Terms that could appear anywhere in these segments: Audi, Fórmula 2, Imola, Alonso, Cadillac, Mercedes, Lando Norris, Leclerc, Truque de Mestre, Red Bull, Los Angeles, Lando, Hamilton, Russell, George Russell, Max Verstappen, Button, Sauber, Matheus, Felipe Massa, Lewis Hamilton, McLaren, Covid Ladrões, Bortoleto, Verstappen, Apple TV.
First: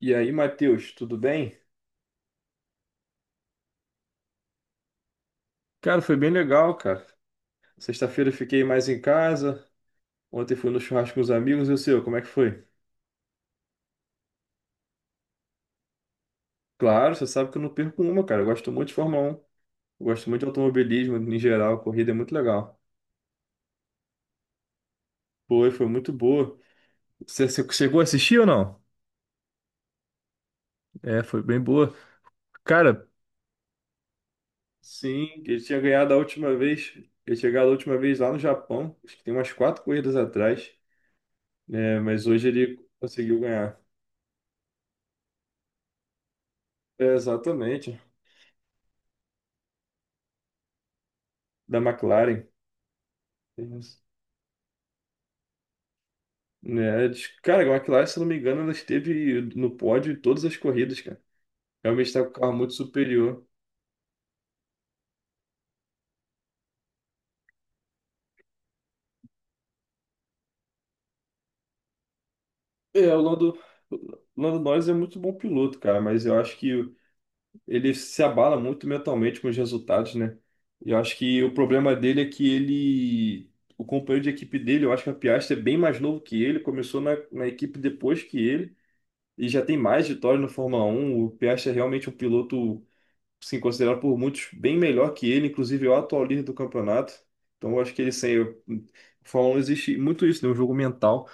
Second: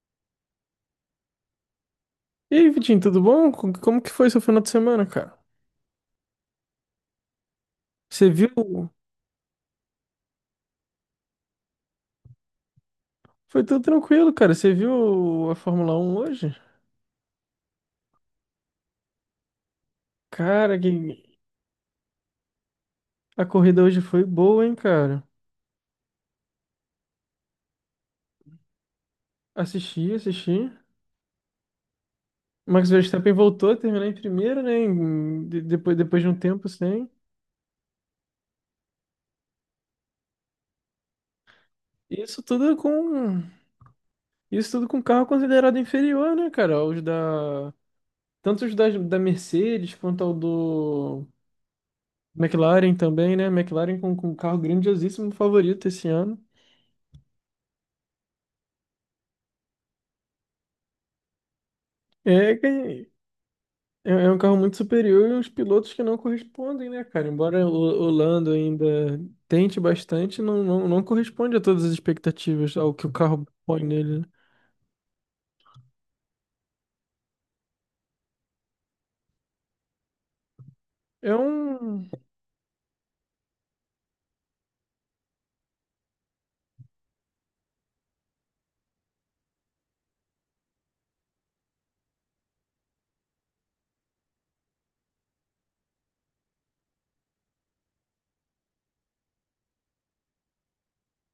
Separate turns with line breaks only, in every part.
E aí, Matheus, tudo bem?
E aí, Vitinho, tudo bom? Como que foi seu final de semana, cara?
Cara, foi bem legal, cara. Sexta-feira
Você
eu
viu?
fiquei mais em casa. Ontem fui no churrasco com os amigos. E o seu, como é que foi?
Foi tudo tranquilo, cara. Você viu a Fórmula Um hoje?
Claro, você sabe que eu não perco uma, cara. Eu gosto muito de Fórmula 1. Eu gosto muito de
Cara, que...
automobilismo em geral. A corrida é muito legal.
a corrida hoje foi boa, hein, cara?
Foi, muito boa. Você chegou a assistir ou não?
Assisti, assisti.
É, foi bem boa.
Max
Cara,
Verstappen voltou a terminar em primeiro, né?
sim, ele tinha
Depois,
ganhado a
depois de um
última
tempo
vez.
sem.
Eu tinha ganhado a última vez lá no Japão. Acho que tem umas 4 corridas atrás, né? Mas
Isso
hoje
tudo
ele conseguiu
com
ganhar.
isso tudo com carro considerado inferior, né, cara? Os
É,
da
exatamente.
Tanto os da Mercedes quanto ao do
Da McLaren.
McLaren também, né?
Isso.
McLaren com um carro grandiosíssimo favorito esse ano.
Cara, a McLaren, se eu não me engano, ela esteve no pódio em todas as corridas, cara. Realmente está com o carro
É, que
muito
é
superior.
É um carro muito superior e uns pilotos que não correspondem, né, cara? Embora o Lando ainda tente bastante, não corresponde a todas as expectativas, ao que o
É,
carro põe
O
nele, né?
Lando Norris é muito bom piloto, cara, mas eu acho que ele se abala muito mentalmente com os resultados, né? E eu acho
É
que o problema
um.
dele é que ele. O companheiro de equipe dele, eu acho que a Piastri é bem mais novo que ele, começou na equipe depois que ele, e já tem mais vitórias no Fórmula Um. O Piastri é realmente um piloto sim, considerado por muitos bem melhor que ele, inclusive é o atual líder do campeonato. Então eu acho que ele sem. Fórmula 1 existe muito isso, né? Um jogo mental,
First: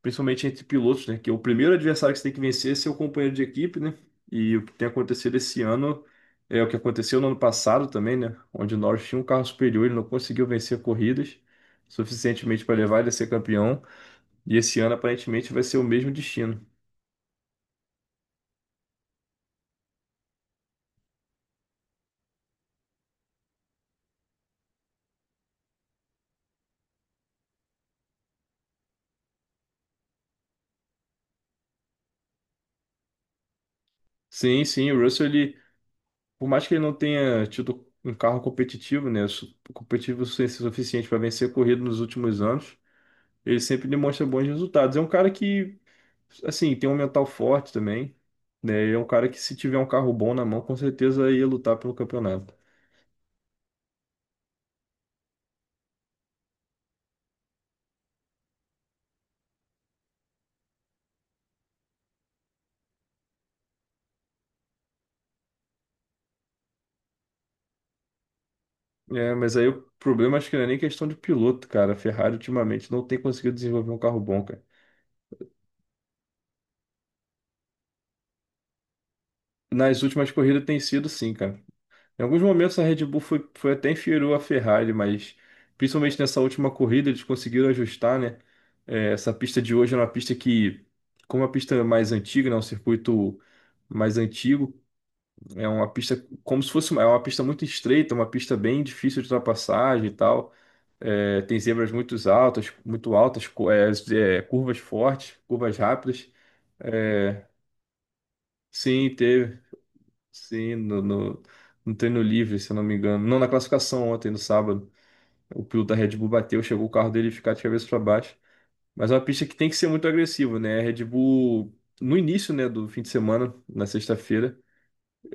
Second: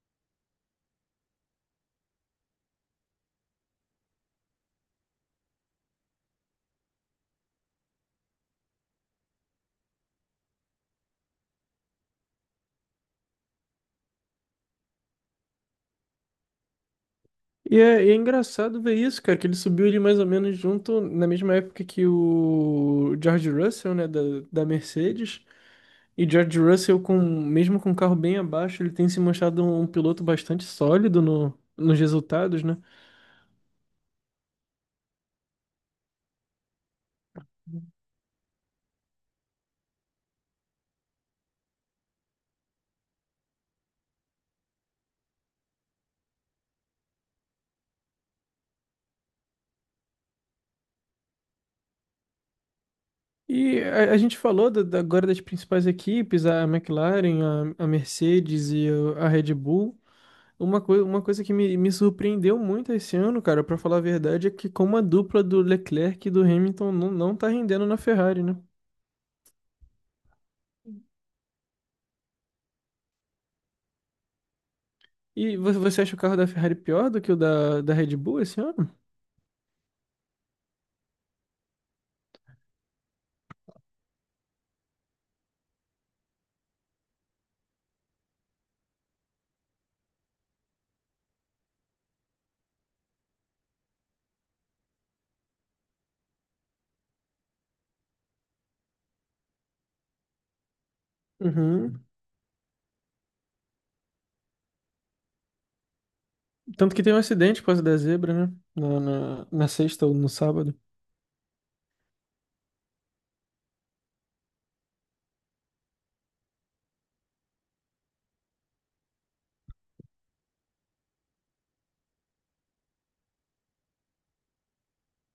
principalmente entre pilotos, né? Que é o primeiro adversário que você tem que vencer é seu companheiro de equipe, né? E o que tem acontecido esse ano é o que aconteceu no ano passado também, né? Onde o Norris tinha um carro superior, ele não conseguiu vencer corridas suficientemente para levar ele a ser campeão. E esse ano aparentemente vai ser o mesmo destino.
E é engraçado ver isso, cara, que ele subiu ali mais ou menos junto, na mesma época que o George Russell, né, da Mercedes. E George Russell, com, mesmo com o carro bem abaixo, ele tem se mostrado um piloto bastante sólido no, nos resultados, né?
Sim, sim, o Russell ele por mais que ele não tenha tido um carro competitivo, né, competitivo o suficiente para vencer corrida nos últimos anos, ele sempre demonstra bons resultados. É um cara que, assim, tem um mental forte também, né? E é um cara que se tiver um carro bom na mão, com certeza ia lutar pelo campeonato.
E a gente falou agora das principais equipes, a McLaren, a Mercedes e a Red Bull. Uma coisa que me surpreendeu muito esse ano, cara, pra falar a verdade, é que como a dupla do Leclerc e do Hamilton não tá rendendo na Ferrari, né?
É, mas aí o problema acho que não é nem questão de piloto, cara. A Ferrari ultimamente não tem conseguido desenvolver um carro bom, cara.
E você acha o carro da Ferrari pior do que o da Red Bull esse ano?
Nas últimas corridas tem sido sim, cara. Em alguns momentos a Red Bull foi até inferior à Ferrari, mas principalmente nessa última corrida eles conseguiram ajustar, né? É, essa pista de hoje é uma pista que, como é uma pista mais antiga, né? Um circuito mais antigo, é uma pista como se fosse uma, é uma pista muito estreita, uma pista bem difícil de ultrapassagem e tal. É, tem zebras
Uhum.
muito altas, é, curvas fortes, curvas rápidas.
Tanto que teve um
É,
acidente por causa da zebra, né?
sim, teve,
Na sexta ou no
sim,
sábado.
no treino livre, se eu não me engano. Não, na classificação ontem, no sábado. O piloto da Red Bull bateu, chegou o carro dele ficar de cabeça para baixo. Mas é uma pista que tem que ser muito agressiva, né? A Red Bull, no início, né, do fim de semana, na sexta-feira,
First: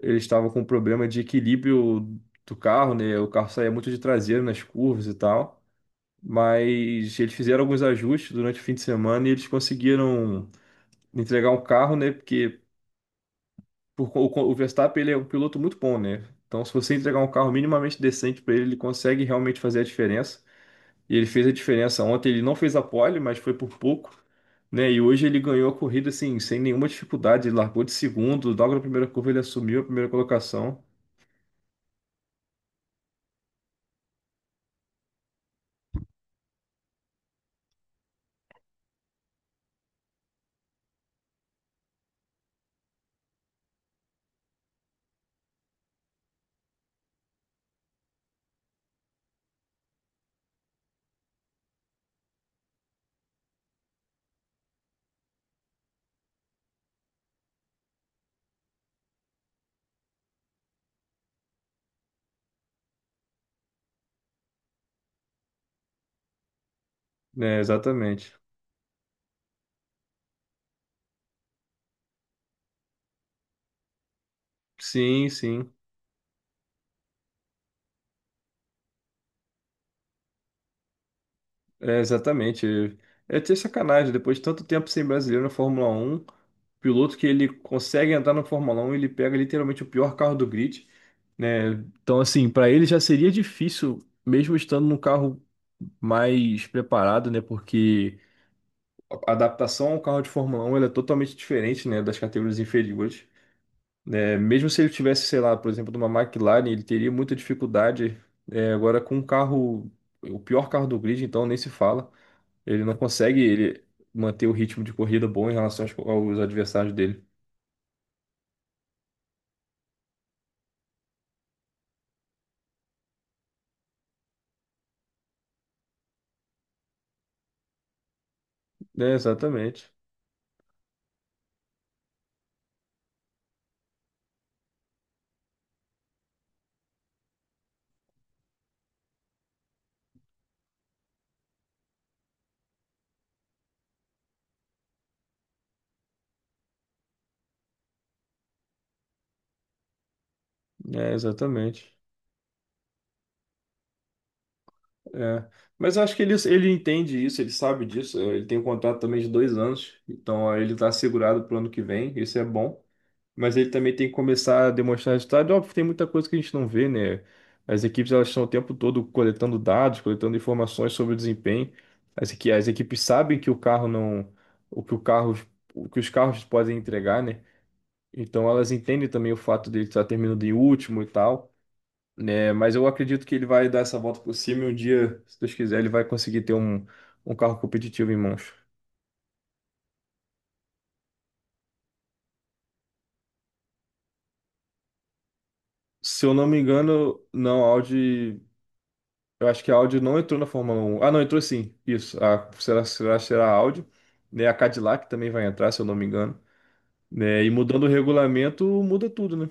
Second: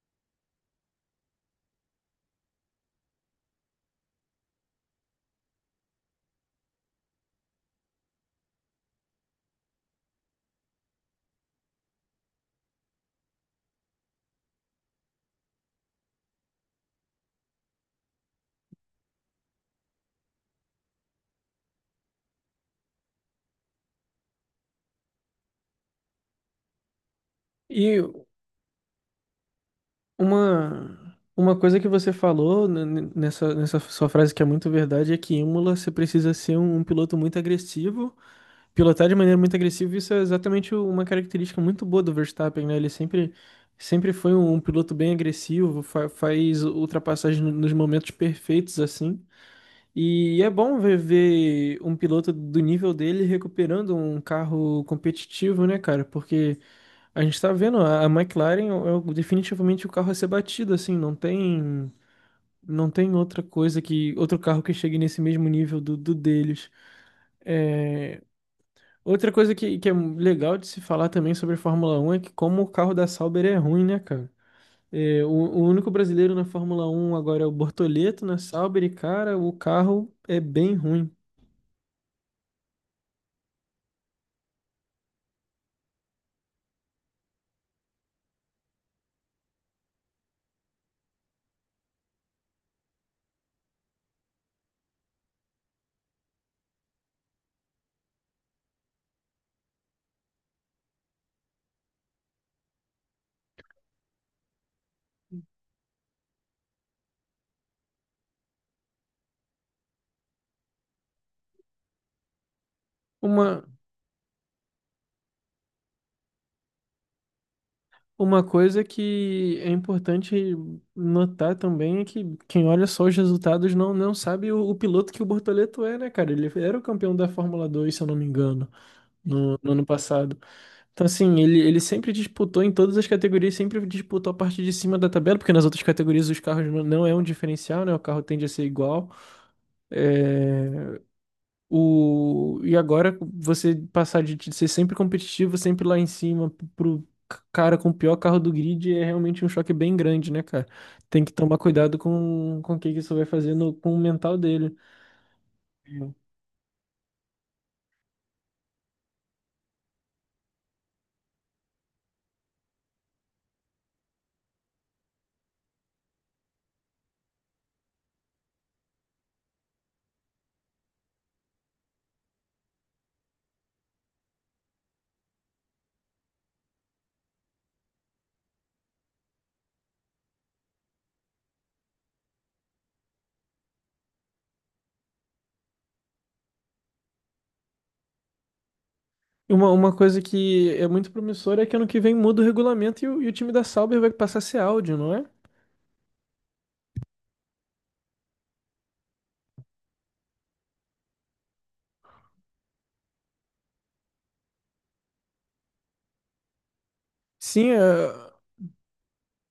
eles estavam com um problema de equilíbrio do carro, né? O carro saía muito de traseiro nas curvas e tal. Mas eles fizeram alguns ajustes durante o fim de semana e eles conseguiram entregar um carro, né? Porque o Verstappen, ele é um piloto muito bom, né? Então, se você entregar um carro minimamente decente para ele, ele consegue realmente fazer a diferença. E ele fez a diferença. Ontem ele não fez a pole, mas foi por pouco, né? E hoje ele ganhou a corrida assim, sem nenhuma dificuldade. Ele largou de
E
segundo, logo na primeira curva ele assumiu a primeira colocação,
Uma coisa que você falou nessa, nessa sua frase que é muito verdade é que em Imola você precisa ser um piloto muito agressivo, pilotar de maneira muito agressiva, isso é exatamente uma característica muito boa do Verstappen, né? Sempre foi um piloto bem agressivo, faz ultrapassagem nos momentos perfeitos assim. E é bom ver um piloto do nível dele recuperando um carro competitivo, né, cara? Porque a gente tá vendo, a McLaren é definitivamente o carro a ser batido, assim, não tem outra coisa, que outro carro que chegue nesse mesmo nível do deles.
né?
É,
Exatamente.
outra coisa que é legal de se falar também sobre a Fórmula 1 é que como o carro da Sauber é ruim, né, cara? É,
Sim,
o
sim,
único brasileiro na Fórmula 1 agora é o Bortoleto na Sauber e, cara, o carro é bem ruim.
é exatamente. É ter sacanagem, depois de tanto tempo sem brasileiro na Fórmula Um, piloto que ele consegue entrar na Fórmula Um ele pega literalmente o pior carro do grid, né? Então, assim, para ele já seria difícil, mesmo estando num carro mais preparado, né? Porque a adaptação ao carro de Fórmula 1 ela é totalmente diferente, né, das categorias inferiores. Né? Mesmo se ele tivesse, sei lá, por exemplo, de uma McLaren, ele teria muita dificuldade. É, agora, com um carro, o pior carro do grid, então nem se fala. Ele não consegue
Uma,
ele manter o ritmo de corrida bom em relação aos adversários dele.
Uma coisa que é importante notar também é que quem olha só os resultados não sabe o piloto que o Bortoleto é, né, cara? Ele era o campeão da Fórmula 2, se eu não me engano,
É,
no ano
exatamente.
passado. Então, assim, ele sempre disputou em todas as categorias, sempre disputou a parte de cima da tabela, porque nas outras categorias os carros não é um diferencial, né? O carro tende a ser igual. É, o... E agora você passar de ser sempre competitivo, sempre lá em cima, pro cara com o pior carro do grid é realmente um choque bem grande, né, cara?
É,
Tem que tomar
exatamente.
cuidado com o que que isso vai fazer com o mental dele.
É. Mas eu acho que ele entende isso, ele sabe disso. Ele tem um contrato também de 2 anos, então ó, ele está assegurado para o ano que vem. Isso é bom. Mas ele também tem que começar a demonstrar resultado. É óbvio, tem muita coisa que a gente não vê, né? As equipes elas estão o tempo todo coletando dados, coletando informações sobre o desempenho. As, as equipes sabem que o carro não, o que o carro, o que os carros podem entregar, né? Então elas entendem também o fato dele estar terminando em último e tal, né? Mas eu acredito que ele vai dar essa volta por cima e um dia, se Deus quiser, ele vai conseguir ter um, um carro competitivo em mãos.
Uma coisa que é muito promissora é que ano que vem muda o regulamento e o time da Sauber vai passar a ser Audi, não é?
Se eu não me engano, não, a Audi eu acho que a Audi não entrou na Fórmula um. Ah, não, entrou sim. Isso. A, será, será a Audi. Né? A Cadillac também vai entrar, se eu não me engano. Né? E
Sim, é,
mudando o regulamento, muda tudo, né?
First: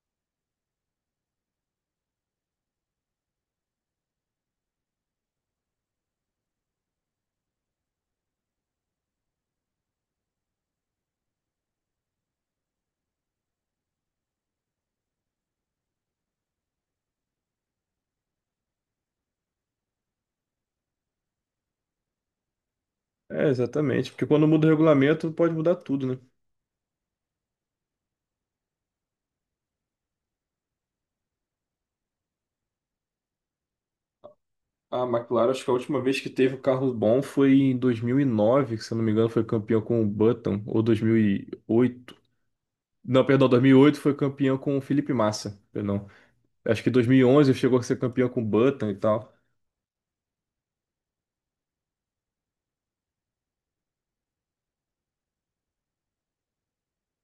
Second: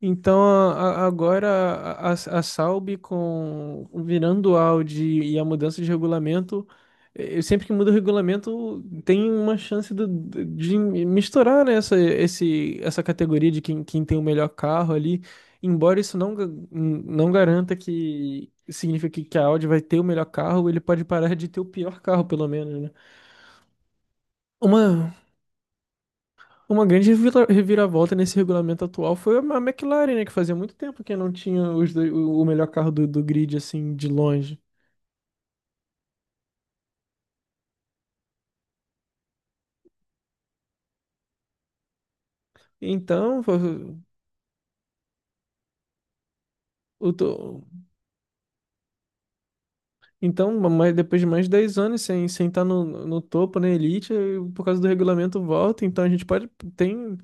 Então, agora a Salb com virando o Audi e a mudança de regulamento, sempre que muda o regulamento, tem uma chance de misturar, né, essa categoria de quem tem o melhor carro ali. Embora isso não garanta que signifique que a Audi vai ter o melhor carro, ele pode parar de ter o pior carro, pelo menos, né?
É, exatamente. Porque quando muda o
Uma,
regulamento, pode mudar tudo, né?
uma grande reviravolta nesse regulamento atual foi a McLaren, né? Que fazia muito tempo que não tinha os dois- o melhor carro do grid, assim, de longe.
A McLaren, acho que a última vez que teve um carro bom foi em 2009, que se eu não me engano foi campeão com o Button, ou 2008. Não,
Então,
perdão,
foi-
2008 foi campeão com o Felipe Massa, perdão. Acho que dois
o
mil e
to-
onze chegou a ser campeão com o Button e tal.
então mas depois de mais de 10 anos sem estar no topo, na elite, por causa do regulamento volta. Então, a gente pode... Tem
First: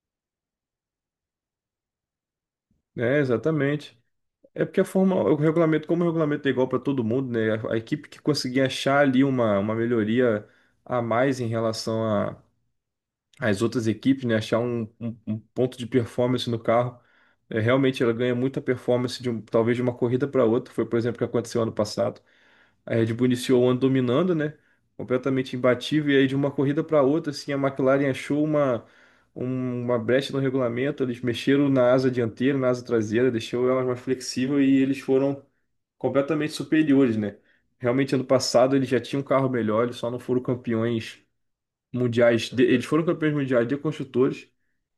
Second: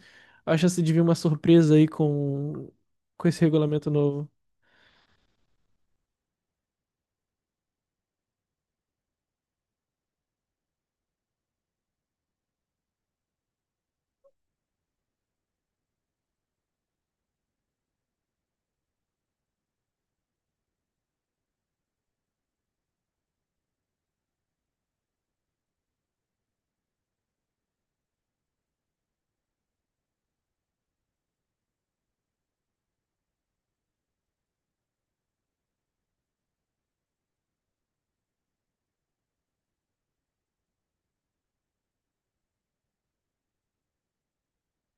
a chance de vir uma surpresa aí
É,
com esse regulamento
exatamente.
novo.
É porque a forma, o regulamento, como o regulamento é igual para todo mundo, né? A equipe que conseguir achar ali uma melhoria a mais em relação a, as outras equipes, né, achar um, um ponto de performance no carro. É, realmente ela ganha muita performance de talvez de uma corrida para outra. Foi, por exemplo, o que aconteceu ano passado. A Red Bull iniciou o ano dominando, né? Completamente imbatível. E aí, de uma corrida para outra, assim, a McLaren achou uma, uma brecha no regulamento. Eles mexeram na asa dianteira, na asa traseira, deixou ela mais flexível e eles foram completamente superiores, né? Realmente, ano passado, eles já tinham um carro melhor, eles só não foram campeões mundiais, eles foram campeões mundiais de construtores,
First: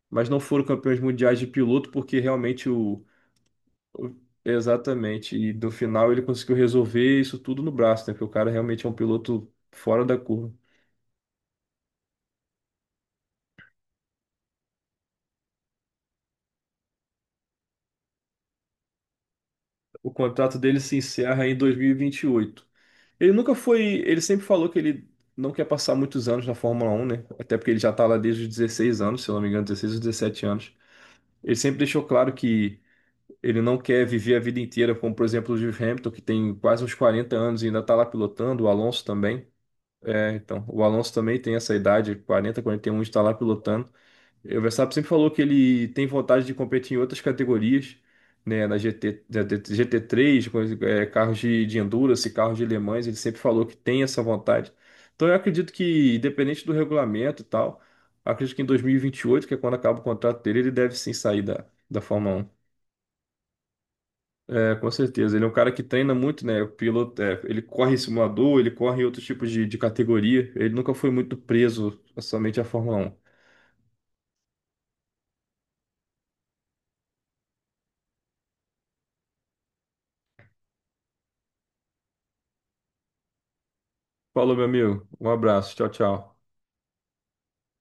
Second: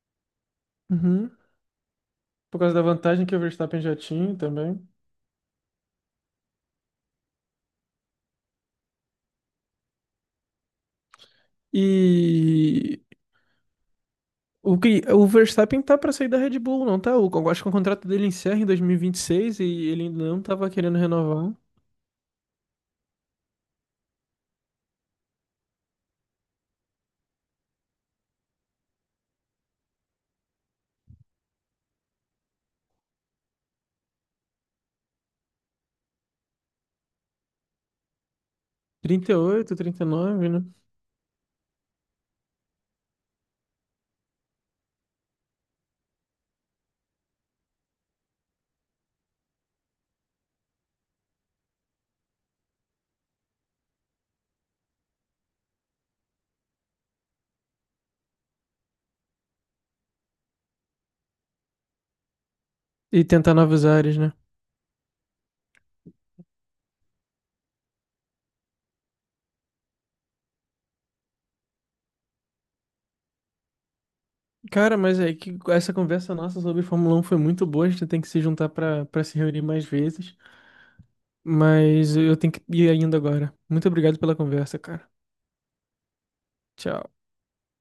mas não foram campeões
Uhum.
mundiais de piloto, porque
Por
realmente
causa da
o,
vantagem que o Verstappen já
o-
tinha também.
exatamente, e no final ele conseguiu resolver isso tudo no braço, né? Porque o cara realmente é um piloto fora da curva.
E... O que, o Verstappen tá pra sair da Red Bull, não tá? O, eu acho que o contrato dele encerra em dois mil e vinte e seis e ele
O
ainda não
contrato
tava
dele se
querendo
encerra
renovar.
em dois mil e vinte e oito. Ele nunca foi, ele sempre falou que ele não quer passar muitos anos na Fórmula Um, né? Até porque ele já tá lá desde os 16 anos, se eu não me engano, 16 ou 17 anos. Ele sempre deixou claro que ele não quer viver a vida inteira, como por exemplo o Lewis Hamilton, que tem quase uns 40 anos e ainda está lá pilotando, o Alonso
Trinta
também.
e
É,
39,
então,
né?
o Alonso também tem essa idade, 40, 41, está lá pilotando. O Verstappen sempre falou que ele tem vontade de competir em outras categorias, né, na GT, na GT3, com, é, carros de endurance, carros de Le Mans, ele sempre falou que tem essa vontade. Então, eu acredito que, independente do regulamento e tal, acredito que em 2028, que é quando acaba o contrato dele, ele deve sim sair da Fórmula um.
E tentar novos ares, né?
É, com certeza. Ele é um cara que treina muito, né? O piloto, é, ele corre em simulador, ele corre em outros tipos de categoria. Ele nunca foi muito preso somente à Fórmula 1.
Cara, mas é que essa conversa nossa sobre Fórmula um foi muito boa. A gente tem que se juntar pra para se reunir mais vezes. Mas eu tenho que ir ainda agora. Muito obrigado pela
Falou, meu
conversa,
amigo.
cara.
Um abraço. Tchau, tchau.
Tchau.